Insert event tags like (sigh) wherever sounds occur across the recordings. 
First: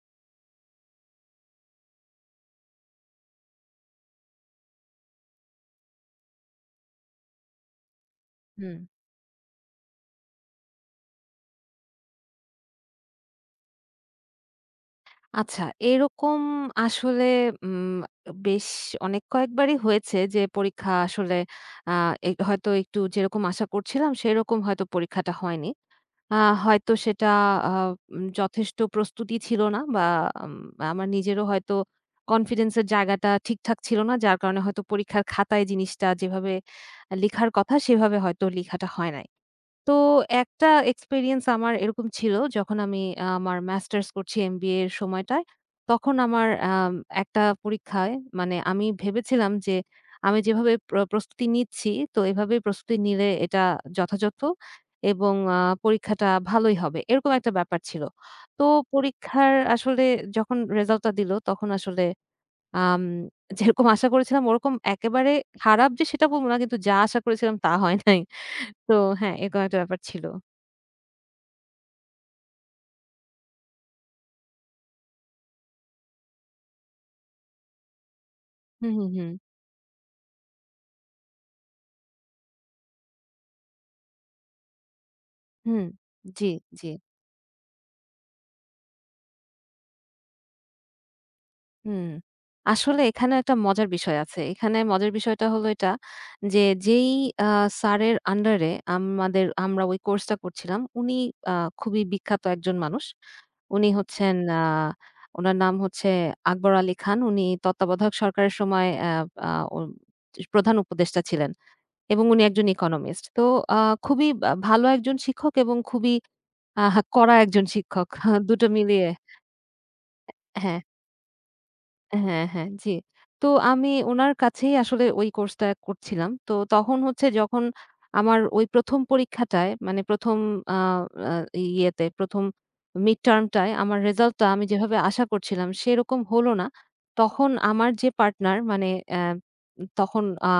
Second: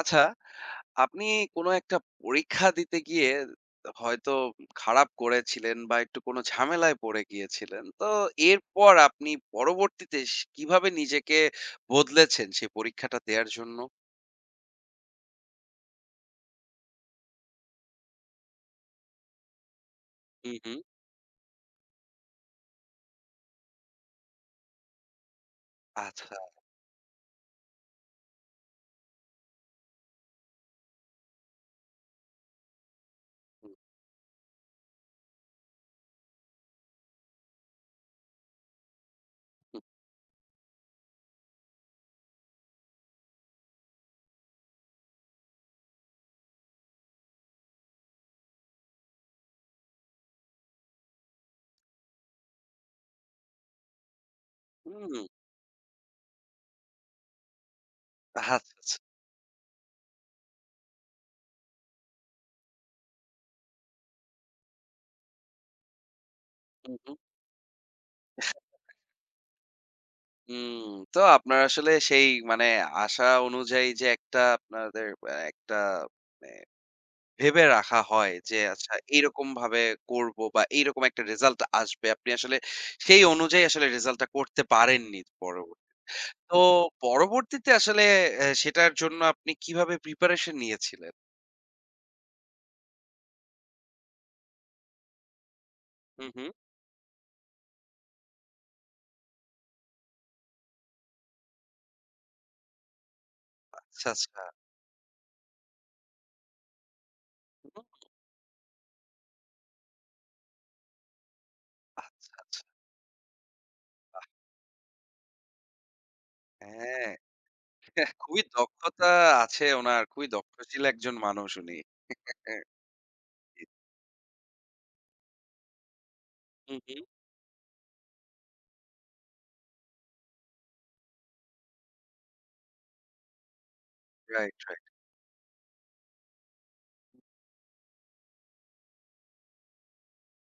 আচ্ছা, আপনি কোনো একটা পরীক্ষা দিতে গিয়ে হয়তো খারাপ করেছিলেন বা একটু কোনো ঝামেলায় পড়ে গিয়েছিলেন। তো হুম। এরপর আপনি পরবর্তীতে কিভাবে নিজেকে বদলেছেন সেই পরীক্ষাটা দেয়ার জন্য? আচ্ছা, এরকম আসলে উম বেশ অনেক কয়েকবারই হয়েছে যে হুম, হুম। পরীক্ষা আসলে আ এ হয়তো একটু যেরকম আশা করছিলাম সেরকম হয়তো পরীক্ষাটা হয়নি। আ আচ্ছা। হয়তো সেটা আ উম যথেষ্ট প্রস্তুতি ছিল না বা উম আমার নিজেরও হয়তো কনফিডেন্স এর জায়গাটা ঠিকঠাক ছিল না। যার কারণে হয়তো পরীক্ষার খাতায় জিনিসটা যেভাবে লেখার কথা সেভাবে হয়তো লেখাটা হয় নাই। তো একটা এক্সপেরিয়েন্স আমার এরকম ছিল যখন আমি আমার মাস্টার্স করছি এমবিএ এর সময়টায়। তখন আমার একটা পরীক্ষায় মানে আমি ভেবেছিলাম যে আমি যেভাবে প্রস্তুতি নিচ্ছি, তো এভাবেই প্রস্তুতি নিলে এটা যথাযথ হুম, এবং পরীক্ষাটা ভালোই হবে। এরকম একটা ব্যাপার ছিল। আচ্ছা, তো আচ্ছা। পরীক্ষার আসলে যখন রেজাল্টটা দিল তখন আসলে আম যেরকম আশা করেছিলাম ওরকম একেবারে খারাপ যে সেটা বলব না, কিন্তু যা হুম, হুম। আশা করেছিলাম তা হয় নাই। তো হ্যাঁ, এরকম একটা ব্যাপার ছিল। হুম, তো আপনার আসলে সেই মানে আশা অনুযায়ী যে একটা আপনাদের একটা মানে ভেবে রাখা হয় যে হুম, আচ্ছা হুম, হুম, এইরকমভাবে করব বা এইরকম একটা রেজাল্ট আসবে। আপনি আসলে সেই অনুযায়ী আসলে রেজাল্টটা করতে পারেননি হুম। পরবর্তী। জি, তো জি। পরবর্তীতে আসলে সেটার জন্য আপনি কিভাবে প্রিপারেশন নিয়েছিলেন? হুম। আসলে এখানে একটা মজার বিষয় আছে। এখানে মজার বিষয়টা হলো এটা হুম, হুম। যে, যেই আ স্যারের আন্ডারে আমাদের আমরা ওই কোর্সটা করছিলাম, উনি আ খুবই বিখ্যাত একজন মানুষ। উনি আচ্ছা, হচ্ছেন আচ্ছা। উনার নাম হচ্ছে আকবর আলী খান। উনি হুম, তত্ত্বাবধায়ক সরকারের সময় অ্যা আ ও প্রধান উপদেষ্টা ছিলেন এবং আচ্ছা, উনি আচ্ছা। একজন ইকোনমিস্ট। তো আ খুবই ভালো একজন শিক্ষক এবং খুবই হ্যাঁ। কড়া একজন শিক্ষক। (laughs) খুবই ২ টো মিলিয়ে। দক্ষতা আছে উনার। খুবই হ্যাঁ, দক্ষশীল একজন মানুষ উনি। হ্যাঁ, হ্যাঁ, হ্যাঁ, জি। তো জি। আমি উনার কাছেই আসলে ওই কোর্সটা করছিলাম। তো হুম, তখন হুম। হচ্ছে, যখন আমার ওই ১ম পরীক্ষাটায়, মানে ১ম আ আ ইয়েতে ১ম মিডটার্ম টায় আমার রেজাল্টটা রাইট, আমি রাইট। যেভাবে আশা করছিলাম সেরকম হলো না। তখন আমার যে পার্টনার, মানে অ্যা তখন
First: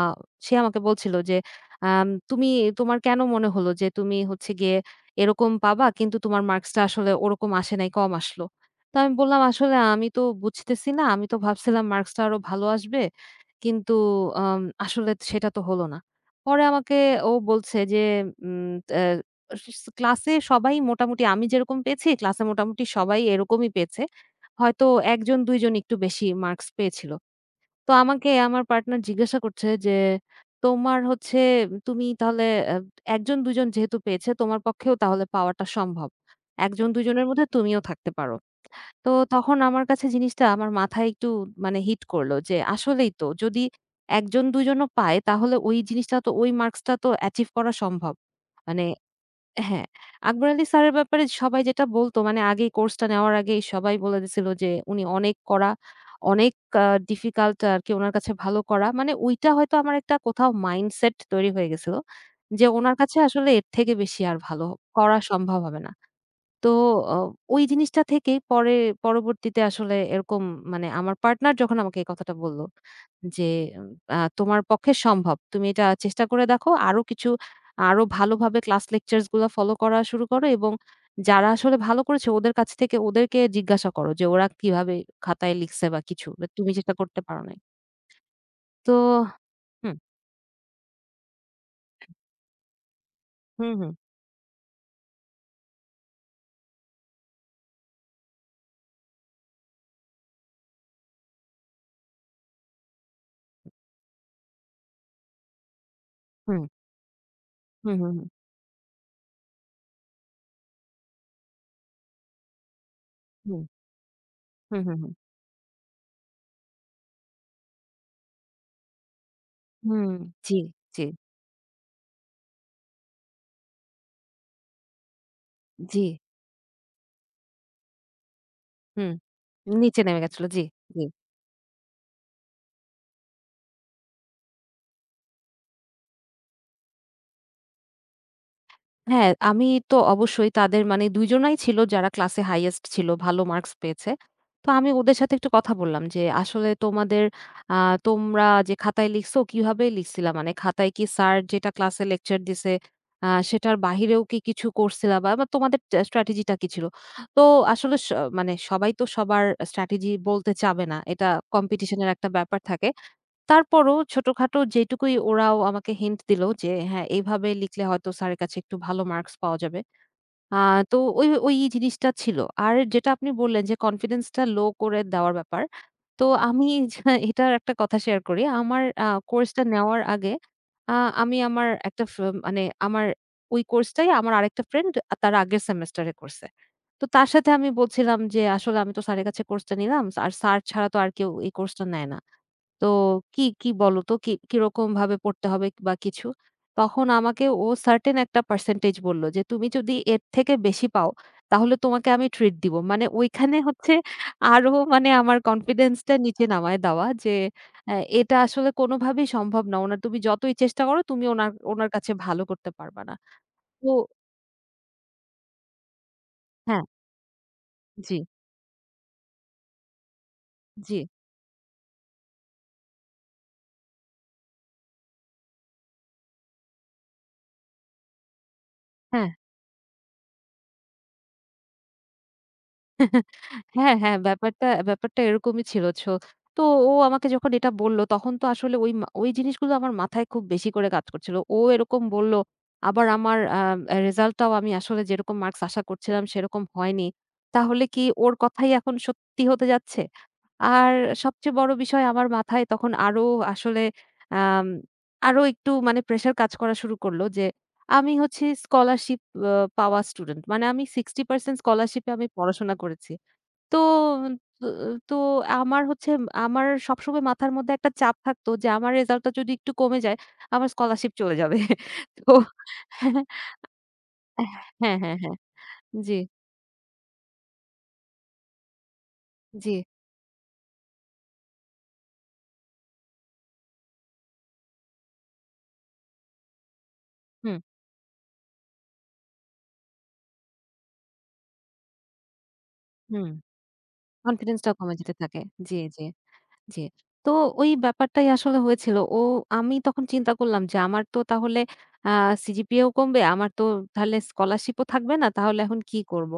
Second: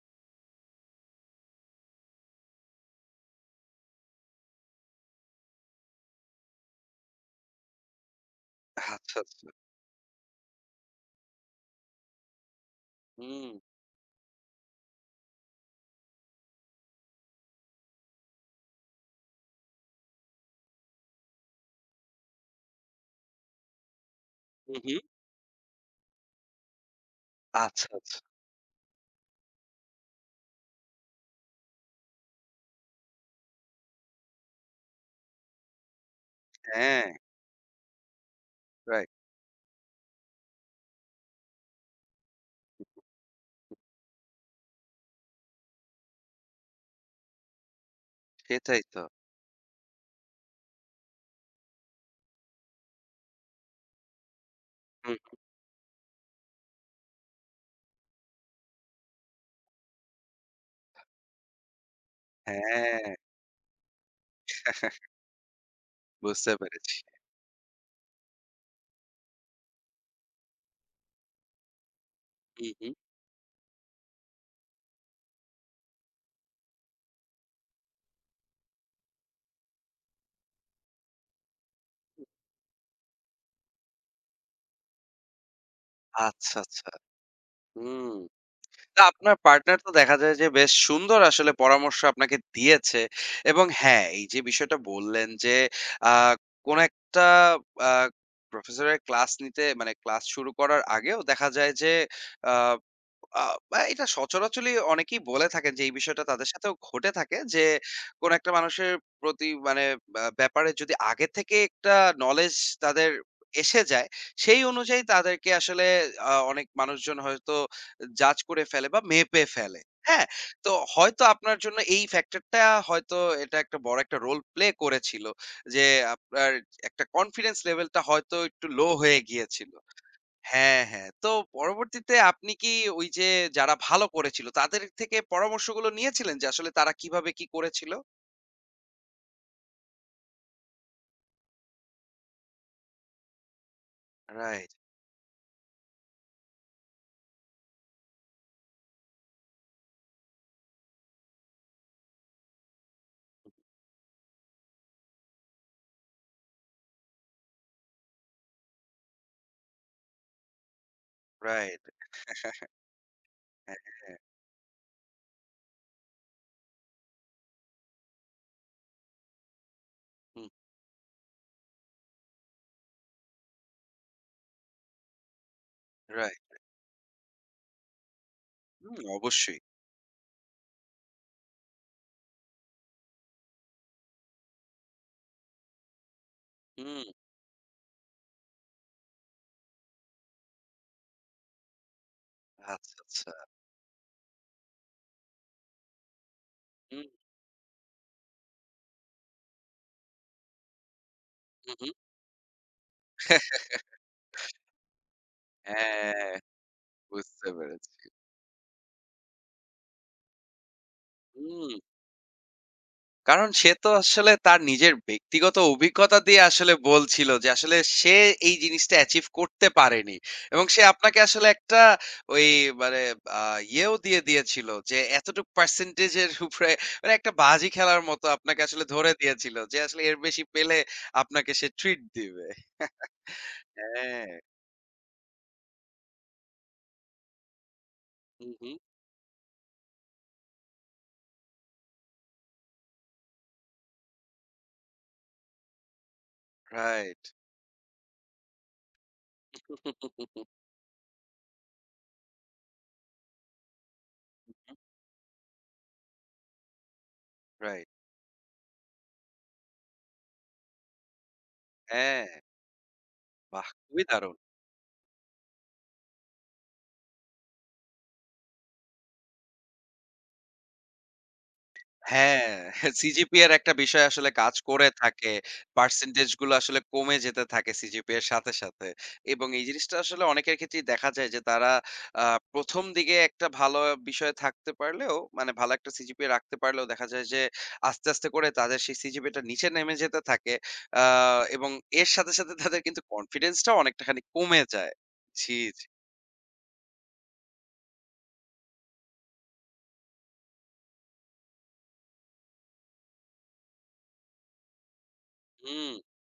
সে আমাকে বলছিল যে, "তুমি তোমার কেন মনে হলো যে তুমি হচ্ছে গিয়ে এরকম পাবা কিন্তু তোমার মার্কসটা আসলে ওরকম আসে নাই, কম আসলো?" তো আমি আচ্ছা, বললাম, আচ্ছা। "আসলে আমি তো বুঝতেছি না। আমি তো ভাবছিলাম মার্কসটা আরো ভালো আসবে। হুম, কিন্তু আসলে সেটা তো হলো না।" পরে আমাকে ও বলছে যে, উম অ্যা "ক্লাসে সবাই মোটামুটি আমি যেরকম পেয়েছি, ক্লাসে মোটামুটি সবাই এরকমই পেয়েছে। হুম, হয়তো হুম। ১ জন ২ জন একটু বেশি মার্কস পেয়েছিল।" আচ্ছা, তো আচ্ছা। আমাকে আমার পার্টনার জিজ্ঞাসা করছে যে, "তোমার হচ্ছে তুমি তাহলে অ্যা ১ জন ২ জন যেহেতু পেয়েছে, তোমার পক্ষেও তাহলে পাওয়াটা সম্ভব। ১ জন ২ হ্যাঁ, জনের মধ্যে তুমিও থাকতে পারো।" তো রাইট। তখন আমার কাছে জিনিসটা, আমার মাথায় একটু মানে হিট করলো যে আসলেই তো, যদি ১ জন ২ জনও পায় তাহলে ওই জিনিসটা তো, ওই মার্কসটা তো অ্যাচিভ করা সম্ভব। সেটাই মানে তো। হ্যাঁ, আকবর আলী স্যারের ব্যাপারে সবাই যেটা বলতো, মানে আগেই কোর্সটা নেওয়ার আগেই সবাই বলে দিছিল যে উনি অনেক হুম, কড়া, অনেক ডিফিকাল্ট আরকি উনার কাছে ভালো করা। মানে ওইটা হয়তো আমার একটা কোথাও মাইন্ডসেট তৈরি হয়ে গেছিল। যে উনার হ্যাঁ। কাছে আসলে এর থেকে বেশি আর ভালো করা সম্ভব হবে না। বুঝতে তো পেরেছি। অ ওই জিনিসটা থেকেই পরে পরবর্তীতে আসলে এরকম, মানে আমার পার্টনার যখন আমাকে এই কথাটা বলল হুম, হুম, যে, "তোমার পক্ষে সম্ভব। তুমি এটা চেষ্টা করে দেখো। আরো কিছু আরো ভালোভাবে ক্লাস লেকচারস গুলা ফলো করা শুরু করো এবং যারা আসলে ভালো করেছে হুম। ওদের কাছ থেকে ওদেরকে জিজ্ঞাসা করো যে ওরা কিভাবে খাতায় লিখছে বা কিছু। বাট আচ্ছা, তুমি আচ্ছা। যেটা করতে পারো নাই।" হুম। তো না, আপনার পার্টনার তো হুম, দেখা যায় যে বেশ সুন্দর আসলে পরামর্শ আপনাকে দিয়েছে। এবং হুম, হুম, হ্যাঁ, এই যে বিষয়টা বললেন যে আ কোন একটা আ প্রফেসরের ক্লাস নিতে মানে ক্লাস শুরু করার আগেও দেখা যায় যে আ আ বা এটা সচরাচরই অনেকেই বলে থাকেন যে এই বিষয়টা তাদের হুম, সাথেও ঘটে থাকে যে হুম, হুম, হুম, কোন একটা মানুষের প্রতি মানে ব্যাপারে যদি আগে থেকে একটা নলেজ তাদের হুম, এসে যায়, সেই হুম, হুম, অনুযায়ী হুম, তাদেরকে আসলে অনেক মানুষজন হয়তো জাজ করে ফেলে বা মেপে ফেলে। হুম, হ্যাঁ? জি, তো জি, হয়তো আপনার জন্য এই ফ্যাক্টরটা হয়তো এটা একটা বড় একটা রোল প্লে করেছিল। যে জি, আপনার একটা কনফিডেন্স লেভেলটা হয়তো একটু লো হুম। হয়ে গিয়েছিল। নিচে নেমে গেছিল। জি, হ্যাঁ, জি। হ্যাঁ। তো পরবর্তীতে আপনি কি ওই যে যারা ভালো করেছিল তাদের থেকে পরামর্শগুলো নিয়েছিলেন যে আসলে তারা কিভাবে কি করেছিল? হ্যাঁ, আমি তো অবশ্যই তাদের, মানে ২ জনাই ছিল যারা ক্লাসে হাইয়েস্ট ছিল, ভালো মার্কস পেয়েছে। তো রাইট, আমি ওদের সাথে একটু কথা বললাম যে, "আসলে তোমাদের আ তোমরা যে খাতায় লিখছো, কিভাবে লিখছিলা? মানে খাতায় কি স্যার যেটা ক্লাসে লেকচার দিছে, সেটার বাহিরেও কি কিছু করছিলা বা বা তোমাদের স্ট্র্যাটেজি টা কি ছিল?" তো আসলে মানে সবাই তো সবার স্ট্র্যাটেজি বলতে চাবে না। এটা রাইট। কম্পিটিশন এর একটা ব্যাপার থাকে। হ্যাঁ, তারপরও হ্যাঁ। ছোটখাটো যেটুকুই ওরাও আমাকে হিন্ট দিলো যে, হ্যাঁ, এইভাবে লিখলে হয়তো স্যারের কাছে একটু ভালো মার্কস পাওয়া যাবে। হুম, আ তো ওই, ওই জিনিসটা ছিল। আর যেটা আপনি বললেন যে কনফিডেন্সটা লো করে দেওয়ার ব্যাপার। তো রাইট। আমি যা এটার একটা কথা শেয়ার করি। আমার হুম, অবশ্যই। কোর্সটা নেওয়ার আগে আ আমি আমার একটা মানে আমার ওই কোর্সটাই আমার আরেকটা ফ্রেন্ড তার আগের সেমেস্টারে করছে। হুম, তো তার সাথে আমি বলছিলাম যে, "আসলে আমি তো স্যারের কাছে কোর্সটা নিলাম। আর স্যার ছাড়া তো আর কেউ এই কোর্সটা নেয় না।" তো আচ্ছা, আচ্ছা। কি, কি বলো তো কি কিরকমভাবে পড়তে হবে বা কিছু? তখন হুম, আমাকে ও সার্টেন একটা পার্সেন্টেজ বলল যে, "তুমি যদি এর থেকে বেশি পাও হু, তাহলে হু। তোমাকে আমি ট্রিট দিব।" মানে ওইখানে হচ্ছে আরো, মানে আমার কনফিডেন্সটা হ্যাঁ, নিচে নামায় দেওয়া যে, বুঝতে পেরেছি। এটা আসলে কোনোভাবেই সম্ভব না। ওনার, তুমি যতই চেষ্টা করো তুমি ওনার, হুম। ওনার কাছে ভালো করতে পারবা না। কারণ সে তো তো আসলে তার নিজের ব্যক্তিগত অভিজ্ঞতা দিয়ে আসলে হ্যাঁ, বলছিল যে আসলে জি, সে এই জিনিসটা অ্যাচিভ করতে পারেনি। এবং সে জি, আপনাকে আসলে একটা ওই মানে আ ইয়েও দিয়ে দিয়েছিল যে এতটুক পার্সেন্টেজ এর উপরে, মানে একটা বাজি খেলার মতো আপনাকে আসলে ধরে হ্যাঁ। দিয়েছিল যে আসলে এর বেশি পেলে আপনাকে সে ট্রিট দিবে। হ্যাঁ, হ্যাঁ, হ্যাঁ। ব্যাপারটা ব্যাপারটা এরকমই ছিল। তো ও আমাকে যখন এটা বলল, তখন তো হু, হু। আসলে ওই জিনিসগুলো আমার মাথায় খুব বেশি করে কাজ করছিল। ও এরকম বলল, আবার আমার রেজাল্টটাও আমি আসলে যেরকম মার্কস আশা করছিলাম সেরকম হয়নি। রাইট। তাহলে কি ওর কথাই এখন সত্যি হতে যাচ্ছে? রাইট। (laughs) আর সবচেয়ে বড় বিষয়, আমার মাথায় তখন আরো আসলে আম আরো একটু, মানে প্রেশার কাজ করা শুরু করল যে আমি হচ্ছে স্কলারশিপ আ পাওয়া স্টুডেন্ট। মানে আমি 60% স্কলারশিপে হ্যাঁ, আমি পড়াশোনা করেছি। বাহ! তো, খুবই দারুণ। তো, তো আমার হচ্ছে, আমার সবসময় মাথার মধ্যে একটা চাপ থাকতো যে আমার রেজাল্টটা যদি একটু কমে যায়, আমার স্কলারশিপ চলে যাবে। (laughs) তো হ্যাঁ, সিজিপিএ এর একটা বিষয় আসলে কাজ করে হ্যাঁ, হ্যাঁ, হ্যাঁ, থাকে। হ্যাঁ। জি, পার্সেন্টেজ গুলো আসলে কমে যেতে থাকে সিজিপিএ এর সাথে, সাথে। এবং এই জি। জিনিসটা আসলে অনেকের ক্ষেত্রেই দেখা যায় যে তারা আ ১ম দিকে একটা ভালো বিষয়ে থাকতে পারলেও মানে ভালো একটা সিজিপিএ রাখতে পারলেও দেখা যায় যে হুম, আস্তে, আস্তে করে তাদের সেই সিজিপিএ টা নিচে নেমে যেতে থাকে। আ এবং এর সাথে, সাথে তাদের কিন্তু হুম। কনফিডেন্স টাও অনেকটা খানি কনফিডেন্স কমে টাও যায়। কমে যেতে থাকে। জি, জি, জি। জি। জি। তো ওই ব্যাপারটাই আসলে হয়েছিল। ও আমি তখন চিন্তা করলাম যে আমার তো তাহলে আ সিজিপিএও কমবে। আমার তো তাহলে স্কলারশিপও থাকবে না। তাহলে এখন হুম, কি করব?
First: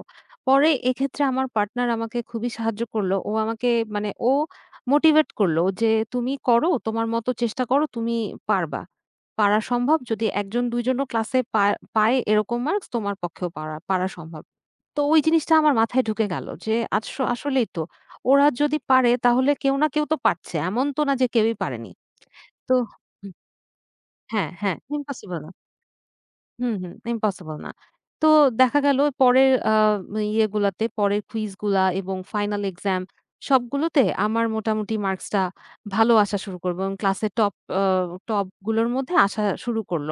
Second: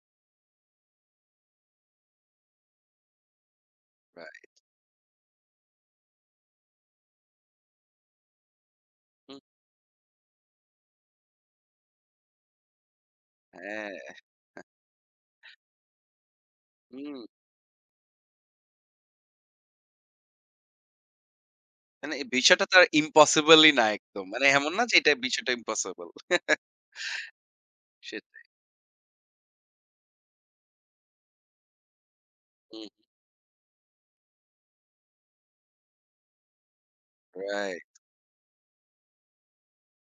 পরে এক্ষেত্রে আমার পার্টনার আমাকে খুবই সাহায্য করলো। ও আমাকে, মানে ও রাইট। মোটিভেট করলো যে, "তুমি করো, তোমার মতো চেষ্টা করো, তুমি পারবা। হুম, পারা সম্ভব। যদি ১ জন ২ জনও ক্লাসে পায় এরকম মার্কস, তোমার পক্ষেও পারা পারা হ্যাঁ। সম্ভব।" তো ওই জিনিসটা আমার মাথায় ঢুকে গেল যে হুম। আসলেই তো, ওরা যদি পারে তাহলে কেউ না কেউ তো পারছে। এমন তো না যে কেউই পারেনি। মানে এই বিষয়টা তো তো আর হুম, ইম্পসিবলই না একদম। মানে হ্যাঁ, এমন হ্যাঁ, না যে এটা ইম্পসিবল না। বিষয়টা ইম্পসিবল। (laughs) হুম, হুম। ইম্পসিবল না। তো সেটা। দেখা গেল পরের ইয়েগুলাতে, পরের কুইজগুলা এবং ফাইনাল হুম, এক্সাম সবগুলোতে আমার মোটামুটি মার্কসটা ভালো আসা শুরু করল এবং ক্লাসের টপ আ রাইট, টপ গুলোর মধ্যে আসা শুরু করল।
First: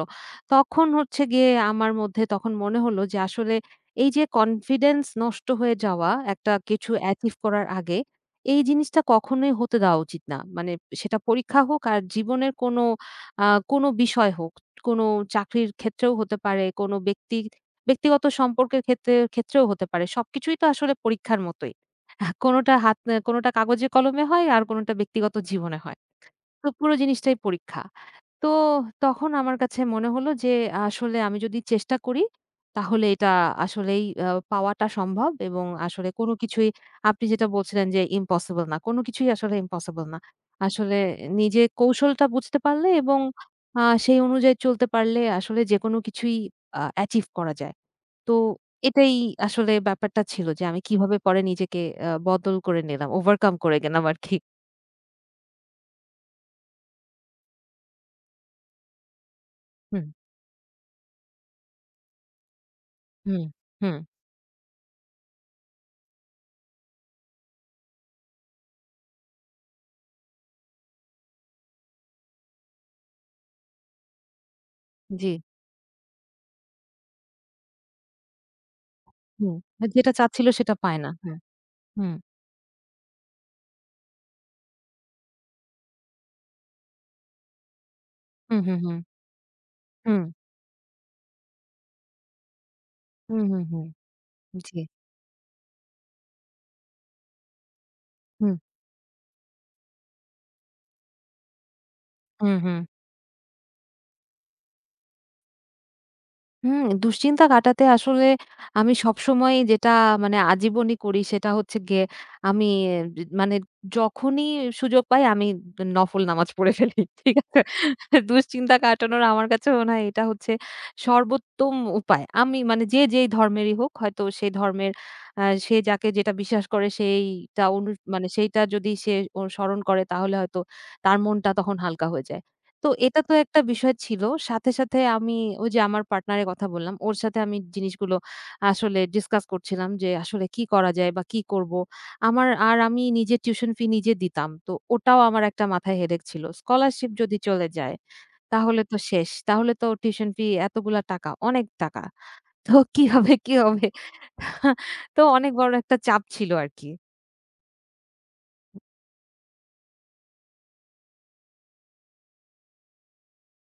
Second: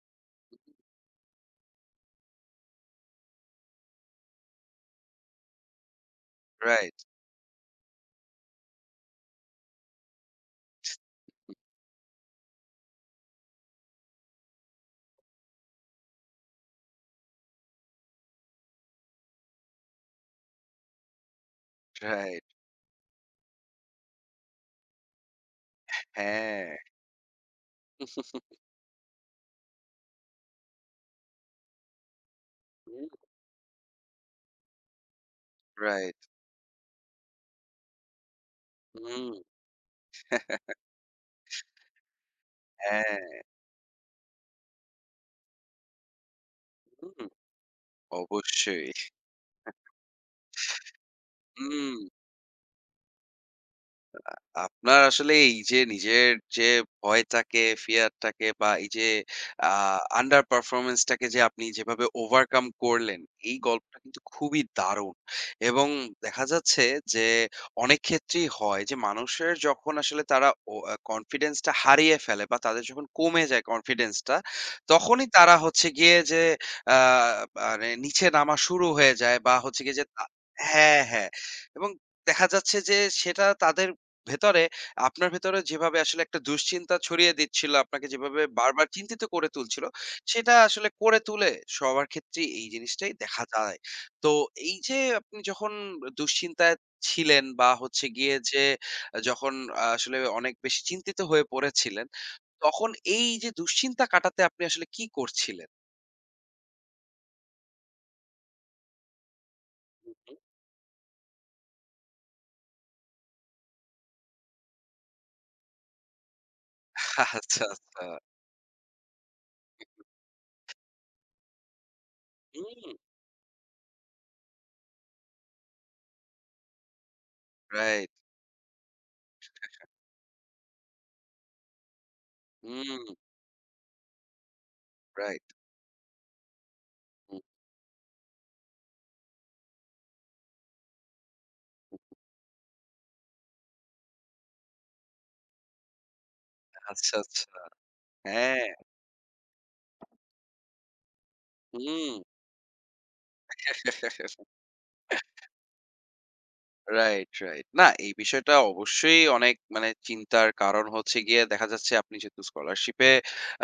তখন হচ্ছে গিয়ে আমার মধ্যে তখন মনে হলো যে আসলে এই যে কনফিডেন্স নষ্ট হয়ে যাওয়া, একটা কিছু রাইট, অ্যাচিভ করার আগে, এই জিনিসটা কখনোই হতে দেওয়া উচিত না। মানে সেটা পরীক্ষা হোক আর জীবনের কোনো আ কোনো বিষয় হোক। কোনো চাকরির ক্ষেত্রেও হতে পারে, কোনো ব্যক্তিগত সম্পর্কের ক্ষেত্রেও হতে পারে। সবকিছুই তো আসলে পরীক্ষার মতোই। রাইট। কোনোটা কোনোটা কাগজে কলমে হয় আর কোনোটা ব্যক্তিগত জীবনে হয়। তো হ্যাঁ, পুরো জিনিসটাই পরীক্ষা। তো তখন আমার কাছে মনে হলো যে আসলে আমি যদি চেষ্টা করি তাহলে হুম, এটা আসলেই পাওয়াটা সম্ভব এবং আসলে রাইট। কোনো কিছুই, আপনি যেটা বলছিলেন যে ইম্পসিবল না। কোনো হুম, right, কিছুই right, right। আসলে ইম্পসিবল না। আসলে নিজে কৌশলটা বুঝতে পারলে এবং হ্যাঁ, সেই অনুযায়ী চলতে পারলে আসলে যেকোনো কিছুই অ্যাচিভ হুম, করা যায়। তো অবশ্যই। এটাই আসলে ব্যাপারটা ছিল যে আমি কিভাবে পরে নিজেকে হুম। বদল করে নিলাম, ওভারকাম করে গেলাম আরকি। আপনার আসলে এই যে নিজের যে ভয়টাকে, ফিয়ারটাকে বা এই যে আ হুম, আন্ডার পারফরম্যান্স টাকে যে আপনি যেভাবে ওভারকাম করলেন, হুম, এই হুম। গল্পটা কিন্তু খুবই দারুণ। এবং দেখা যাচ্ছে যে অনেক ক্ষেত্রেই হয় যে মানুষের যখন আসলে তারা ও আ কনফিডেন্স টা হারিয়ে ফেলে বা তাদের যখন কমে যায় কনফিডেন্স টা, তখনই জি। তারা হচ্ছে গিয়ে যে আ মানে নিচে নামা শুরু হয়ে যায় বা হুম, হচ্ছে আর গিয়ে যে যেটা তা। চাচ্ছিল সেটা পায় হ্যাঁ, না। হ্যাঁ। হ্যাঁ। এবং হুম। দেখা যাচ্ছে যে সেটা তাদের ভেতরে, আপনার ভেতরে যেভাবে আসলে একটা দুশ্চিন্তা ছড়িয়ে দিচ্ছিল, আপনাকে যেভাবে হুম, হুম, বারবার হুম। চিন্তিত করে তুলছিল, হুম। সেটা আসলে করে তুলে সবার ক্ষেত্রেই এই জিনিসটাই হুম, দেখা হুম, যায়। হুম। তো এই জি। যে আপনি যখন দুশ্চিন্তায় ছিলেন বা হচ্ছে গিয়ে হুম, যে যখন আসলে অনেক বেশি চিন্তিত হয়ে পড়েছিলেন, হুম, হুম। তখন এই যে দুশ্চিন্তা কাটাতে আপনি আসলে কি করছিলেন? হুম, দুশ্চিন্তা কাটাতে আসলে আমি সবসময় যেটা, হুম, মানে হুম। আজীবনই করি সেটা হচ্ছে গিয়ে, আমি মানে যখনই সুযোগ পাই আমি নফল নামাজ পড়ে ফেলি। (laughs) ঠিক আছে? আচ্ছা, আচ্ছা। দুশ্চিন্তা কাটানোর আমার কাছে মনে হয় এটা হচ্ছে সর্বোত্তম উপায়। আমি মানে, হুম, যে, যেই ধর্মেরই হোক হয়তো সেই ধর্মের সে যাকে যেটা বিশ্বাস করে সেইটা, রাইট। মানে সেইটা যদি সে স্মরণ করে তাহলে হয়তো তার মনটা তখন হালকা হয়ে যায়। তো হুম, এটা তো একটা বিষয় ছিল। সাথে, সাথে আমি রাইট। ওই যে আমার পার্টনারের কথা বললাম। ওর সাথে হুম, আমি জিনিসগুলো আসলে ডিসকাস করছিলাম যে আসলে কি করা যায় বা কি করব। আমার আর আমি নিজে টিউশন ফি নিজে দিতাম। তো ওটাও আমার একটা মাথায় হেডেক ছিল। স্কলারশিপ আচ্ছা, যদি আচ্ছা। চলে যায় হ্যাঁ, তাহলে তো শেষ। তাহলে তো টিউশন ফি এতগুলা টাকা, অনেক টাকা। হুম। তো কি হবে, কি হবে? (laughs) (laughs) তো অনেক বড় একটা চাপ ছিল আরকি। Right, right. না এই বিষয়টা অবশ্যই অনেক মানে চিন্তার কারণ। হচ্ছে গিয়ে দেখা যাচ্ছে আপনি যেহেতু স্কলারশিপে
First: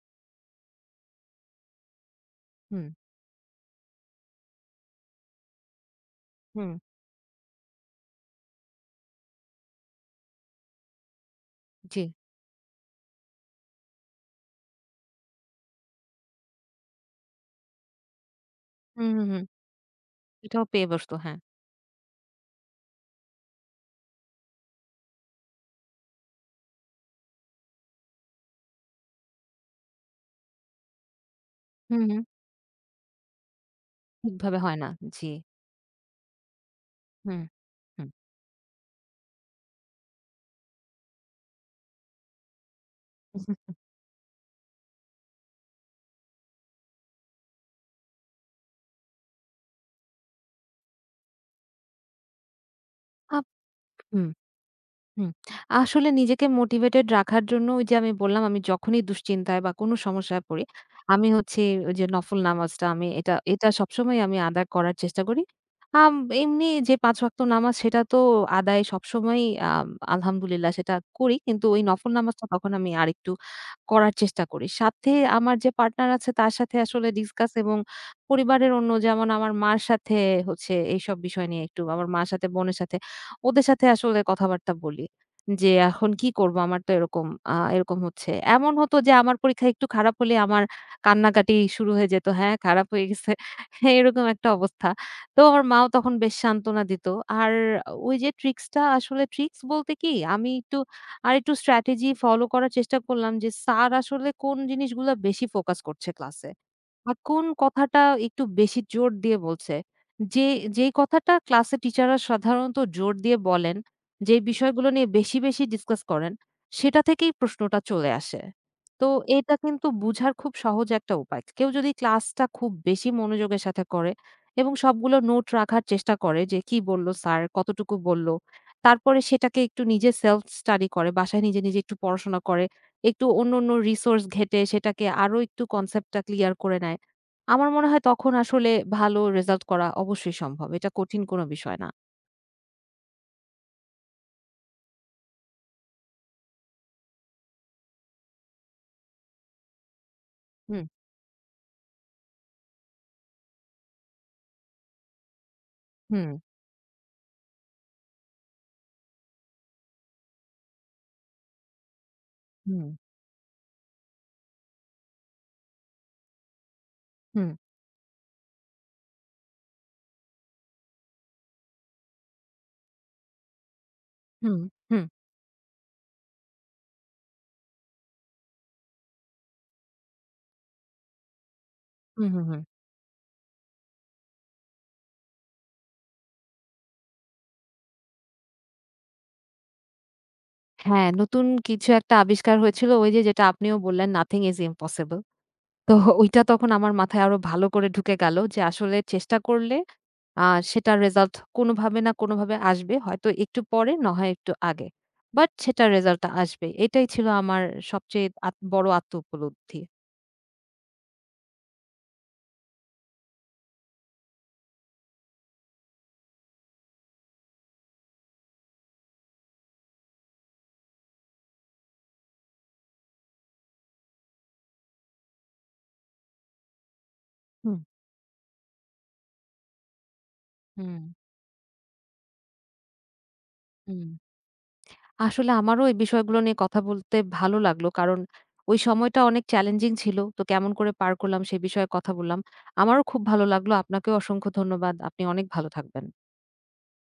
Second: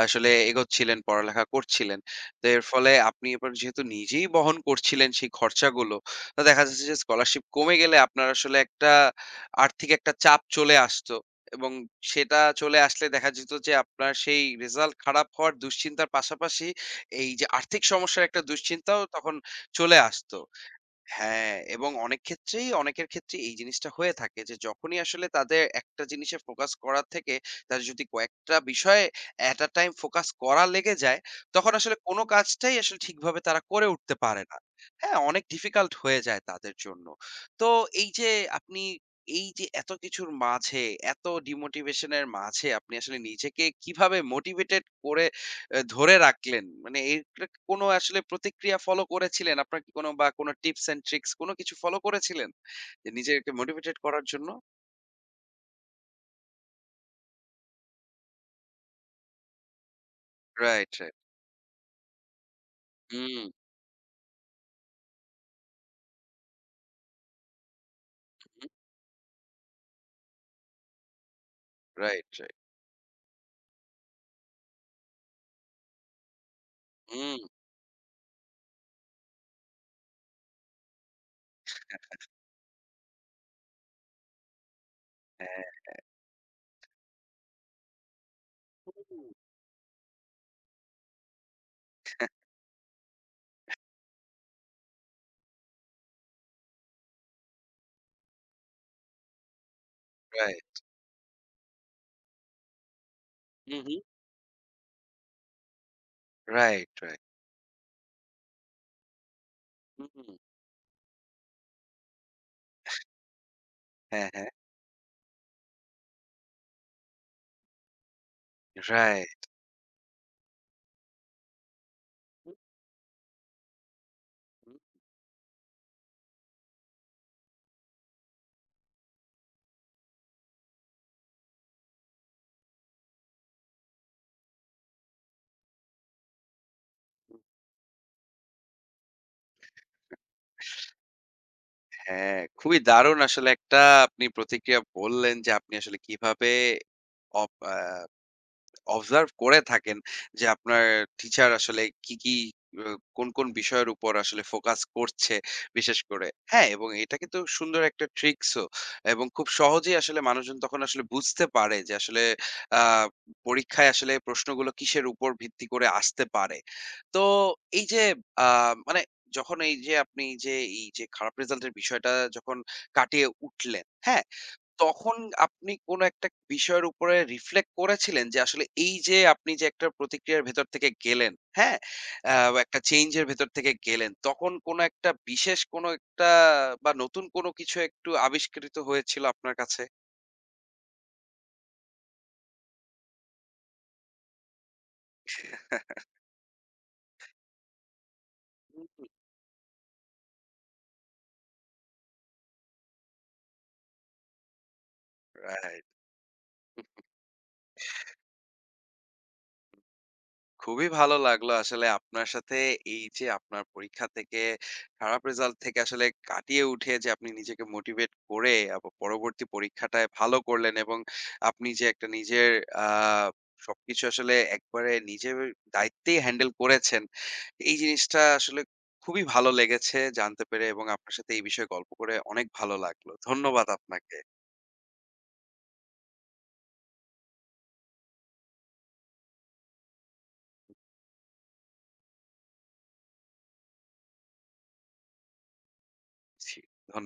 আসলে এগোচ্ছিলেন, পড়ালেখা করছিলেন। তো এর হুম, ফলে আপনি এবার যেহেতু নিজেই বহন করছিলেন সেই খরচাগুলো, তো দেখা হুম, যাচ্ছে যে স্কলারশিপ কমে গেলে আপনার আসলে একটা আর্থিক একটা চাপ চলে আসতো এবং জি। সেটা চলে আসলে দেখা যেত যে আপনার সেই রেজাল্ট খারাপ হওয়ার দুশ্চিন্তার পাশাপাশি এই যে আর্থিক সমস্যার একটা দুশ্চিন্তাও হুম, হুম, তখন হুম। চলে আসতো। এটাও পেয়ে বসতো, হ্যাঁ। হ্যাঁ, এবং অনেক ক্ষেত্রেই, অনেকের ক্ষেত্রেই এই জিনিসটা হয়ে থাকে যে, যখনই আসলে তাদের একটা জিনিসে ফোকাস করার থেকে তারা যদি কয়েকটা বিষয়ে at a time ফোকাস করা লেগে যায়, তখন আসলে হুম, কোন হুম। কাজটাই আসলে ঠিকভাবে তারা করে উঠতে পারে ঠিকভাবে না। হয় না। হ্যাঁ, জি। অনেক ডিফিকাল্ট হয়ে যায় তাদের জন্য। হুম, তো হুম। এই যে আপনি, এই যে এত কিছুর মাঝে, এত ডিমোটিভেশন এর মাঝে আপনি আসলে নিজেকে কিভাবে মোটিভেটেড করে ধরে রাখলেন? মানে এটা কোনো আসলে প্রতিক্রিয়া ফলো করেছিলেন? আপনার কি কোনো বা কোনো টিপস অ্যান্ড ট্রিকস কোনো কিছু ফলো করেছিলেন? যে আপ নিজেকে মোটিভেটেড করার হুম, জন্য? হুম। আসলে নিজেকে মোটিভেটেড রাখার জন্য ওই যে আমি বললাম, আমি যখনই দুশ্চিন্তায় বা কোনো সমস্যায় পড়ি, রাইট, রাইট। আমি হচ্ছে ওই যে নফল নামাজটা আমি হুম, এটা হুম। এটা সবসময় আমি আদায় করার চেষ্টা করি। আম এমনি যে ৫ ওয়াক্ত নামাজ সেটা তো আদায় সবসময়ই আলহামদুলিল্লাহ সেটা করি। কিন্তু ওই নফল রাইট, নামাজটা রাইট। তখন আমি আরেকটু করার চেষ্টা করি। সাথে আমার যে পার্টনার আছে তার সাথে আসলে হুম, ডিসকাস এবং পরিবারের অন্য, যেমন আমার মার সাথে হচ্ছে এইসব বিষয় নিয়ে একটু আমার মার সাথে, বোনের সাথে, ওদের সাথে আসলে কথাবার্তা বলি। হ্যাঁ। যে এখন কি করব? আমার তো এরকম এরকম হচ্ছে। এমন হতো যে আমার পরীক্ষা একটু খারাপ হলে আমার কান্নাকাটি শুরু হয়ে যেত। হ্যাঁ, খারাপ হয়ে গেছে। (laughs) এরকম একটা অবস্থা। তো আমার মাও তখন বেশ সান্ত্বনা দিত। আর ওই যে ট্রিক্স টা, আসলে ট্রিক্স বলতে কি আমি রাইট। একটু আরেকটু স্ট্র্যাটেজি ফলো করার চেষ্টা করলাম যে হুম, স্যার হুম। আসলে কোন জিনিসগুলা বেশি ফোকাস করছে ক্লাসে। Right, right. এখন কথাটা একটু বেশি জোর দিয়ে বলছে। হুম। যে, যেই কথাটা ক্লাসে টিচাররা সাধারণত জোর দিয়ে বলেন, হ্যাঁ, যে হ্যাঁ। বিষয়গুলো নিয়ে বেশি, বেশি ডিসকাস করেন, সেটা থেকেই প্রশ্নটা চলে আসে। তো রাইট। এটা কিন্তু বুঝার খুব সহজ একটা উপায়। কেউ যদি ক্লাসটা খুব বেশি মনোযোগের সাথে করে এবং সবগুলো নোট রাখার চেষ্টা করে যে কি বলল স্যার, কতটুকু বলল। তারপরে সেটাকে একটু নিজে সেলফ স্টাডি করে, বাসায় নিজে, নিজে একটু পড়াশোনা করে, একটু অন্য, অন্য রিসোর্স ঘেঁটে সেটাকে আরো একটু কনসেপ্টটা ক্লিয়ার করে নেয়, আমার মনে হয় তখন আসলে ভালো রেজাল্ট করা অবশ্যই সম্ভব। এটা কঠিন কোনো বিষয় না। হ্যাঁ, খুবই দারুণ আসলে একটা। আপনি প্রতিক্রিয়া বললেন যে আপনি আসলে কিভাবে অপ আ অবজার্ভ করে থাকেন যে হুম, আপনার টিচার আসলে কি, কি অ কোন, কোন বিষয়ের উপর আসলে ফোকাস করছে বিশেষ করে। হুম, হ্যাঁ, এবং এটা কিন্তু সুন্দর একটা ট্রিক্সও। এবং খুব সহজেই আসলে মানুষজন তখন আসলে বুঝতে পারে যে আসলে আ হুম, পরীক্ষায় আসলে প্রশ্নগুলো কিসের উপর ভিত্তি করে আসতে পারে। তো হুম, এই যে আ মানে যখন এই যে আপনি যে এই যে খারাপ রেজাল্ট এর বিষয়টা যখন কাটিয়ে উঠলেন, হ্যাঁ? হুম, হুম, তখন আপনি কোন একটা বিষয়ের উপরে রিফ্লেক্ট করেছিলেন যে আসলে এই যে আপনি যে একটা প্রতিক্রিয়ার ভেতর থেকে গেলেন, হ্যাঁ? হুম, আ হুম, হুম। একটা চেঞ্জ এর ভেতর থেকে গেলেন। তখন কোন একটা বিশেষ কোন একটা বা নতুন কোন কিছু একটু আবিষ্কৃত হয়েছিল আপনার কাছে? হ্যাঁ, নতুন কিছু একটা আবিষ্কার হয়েছিল ওই যে, যেটা আপনিও বললেন, nothing is impossible. তো (laughs) ওইটা তখন আমার মাথায় আরো ভালো করে ঢুকে গেল যে হুম, আসলে হুম। চেষ্টা করলে আ সেটার রেজাল্ট কোনোভাবে না কোনোভাবে আসবে। হয়তো একটু পরে না হয় একটু আগে। But right. সেটার রেজাল্টটা আসবে। এটাই ছিল আমার সবচেয়ে বড় আত্ম উপলব্ধি। খুবই ভালো লাগলো আসলে আপনার সাথে, এই যে আপনার পরীক্ষা থেকে, খারাপ রেজাল্ট থেকে আসলে কাটিয়ে উঠে যে আপনি নিজেকে মোটিভেট করে আবার পরবর্তী পরীক্ষাটায় ভালো করলেন এবং আপনি যে একটা নিজের আহ সবকিছু আসলে একবারে নিজের দায়িত্বেই হ্যান্ডেল করেছেন, এই হুম, জিনিসটা আসলে খুবই ভালো লেগেছে জানতে পেরে, এবং হুম, আপনার সাথে এই বিষয়ে গল্প করে অনেক ভালো লাগলো। ধন্যবাদ হুম। আপনাকে। আসলে আমারও এই বিষয়গুলো নিয়ে কথা বলতে ভালো লাগলো। কারণ ওই সময়টা অনেক চ্যালেঞ্জিং ছিল। তো কেমন করে পার করলাম সে বিষয়ে কথা বললাম। আমারও খুব ভালো লাগলো। আপনাকেও অসংখ্য ধন্যবাদ। আপনি অনেক ভালো থাকবেন। জি, ধন্যবাদ।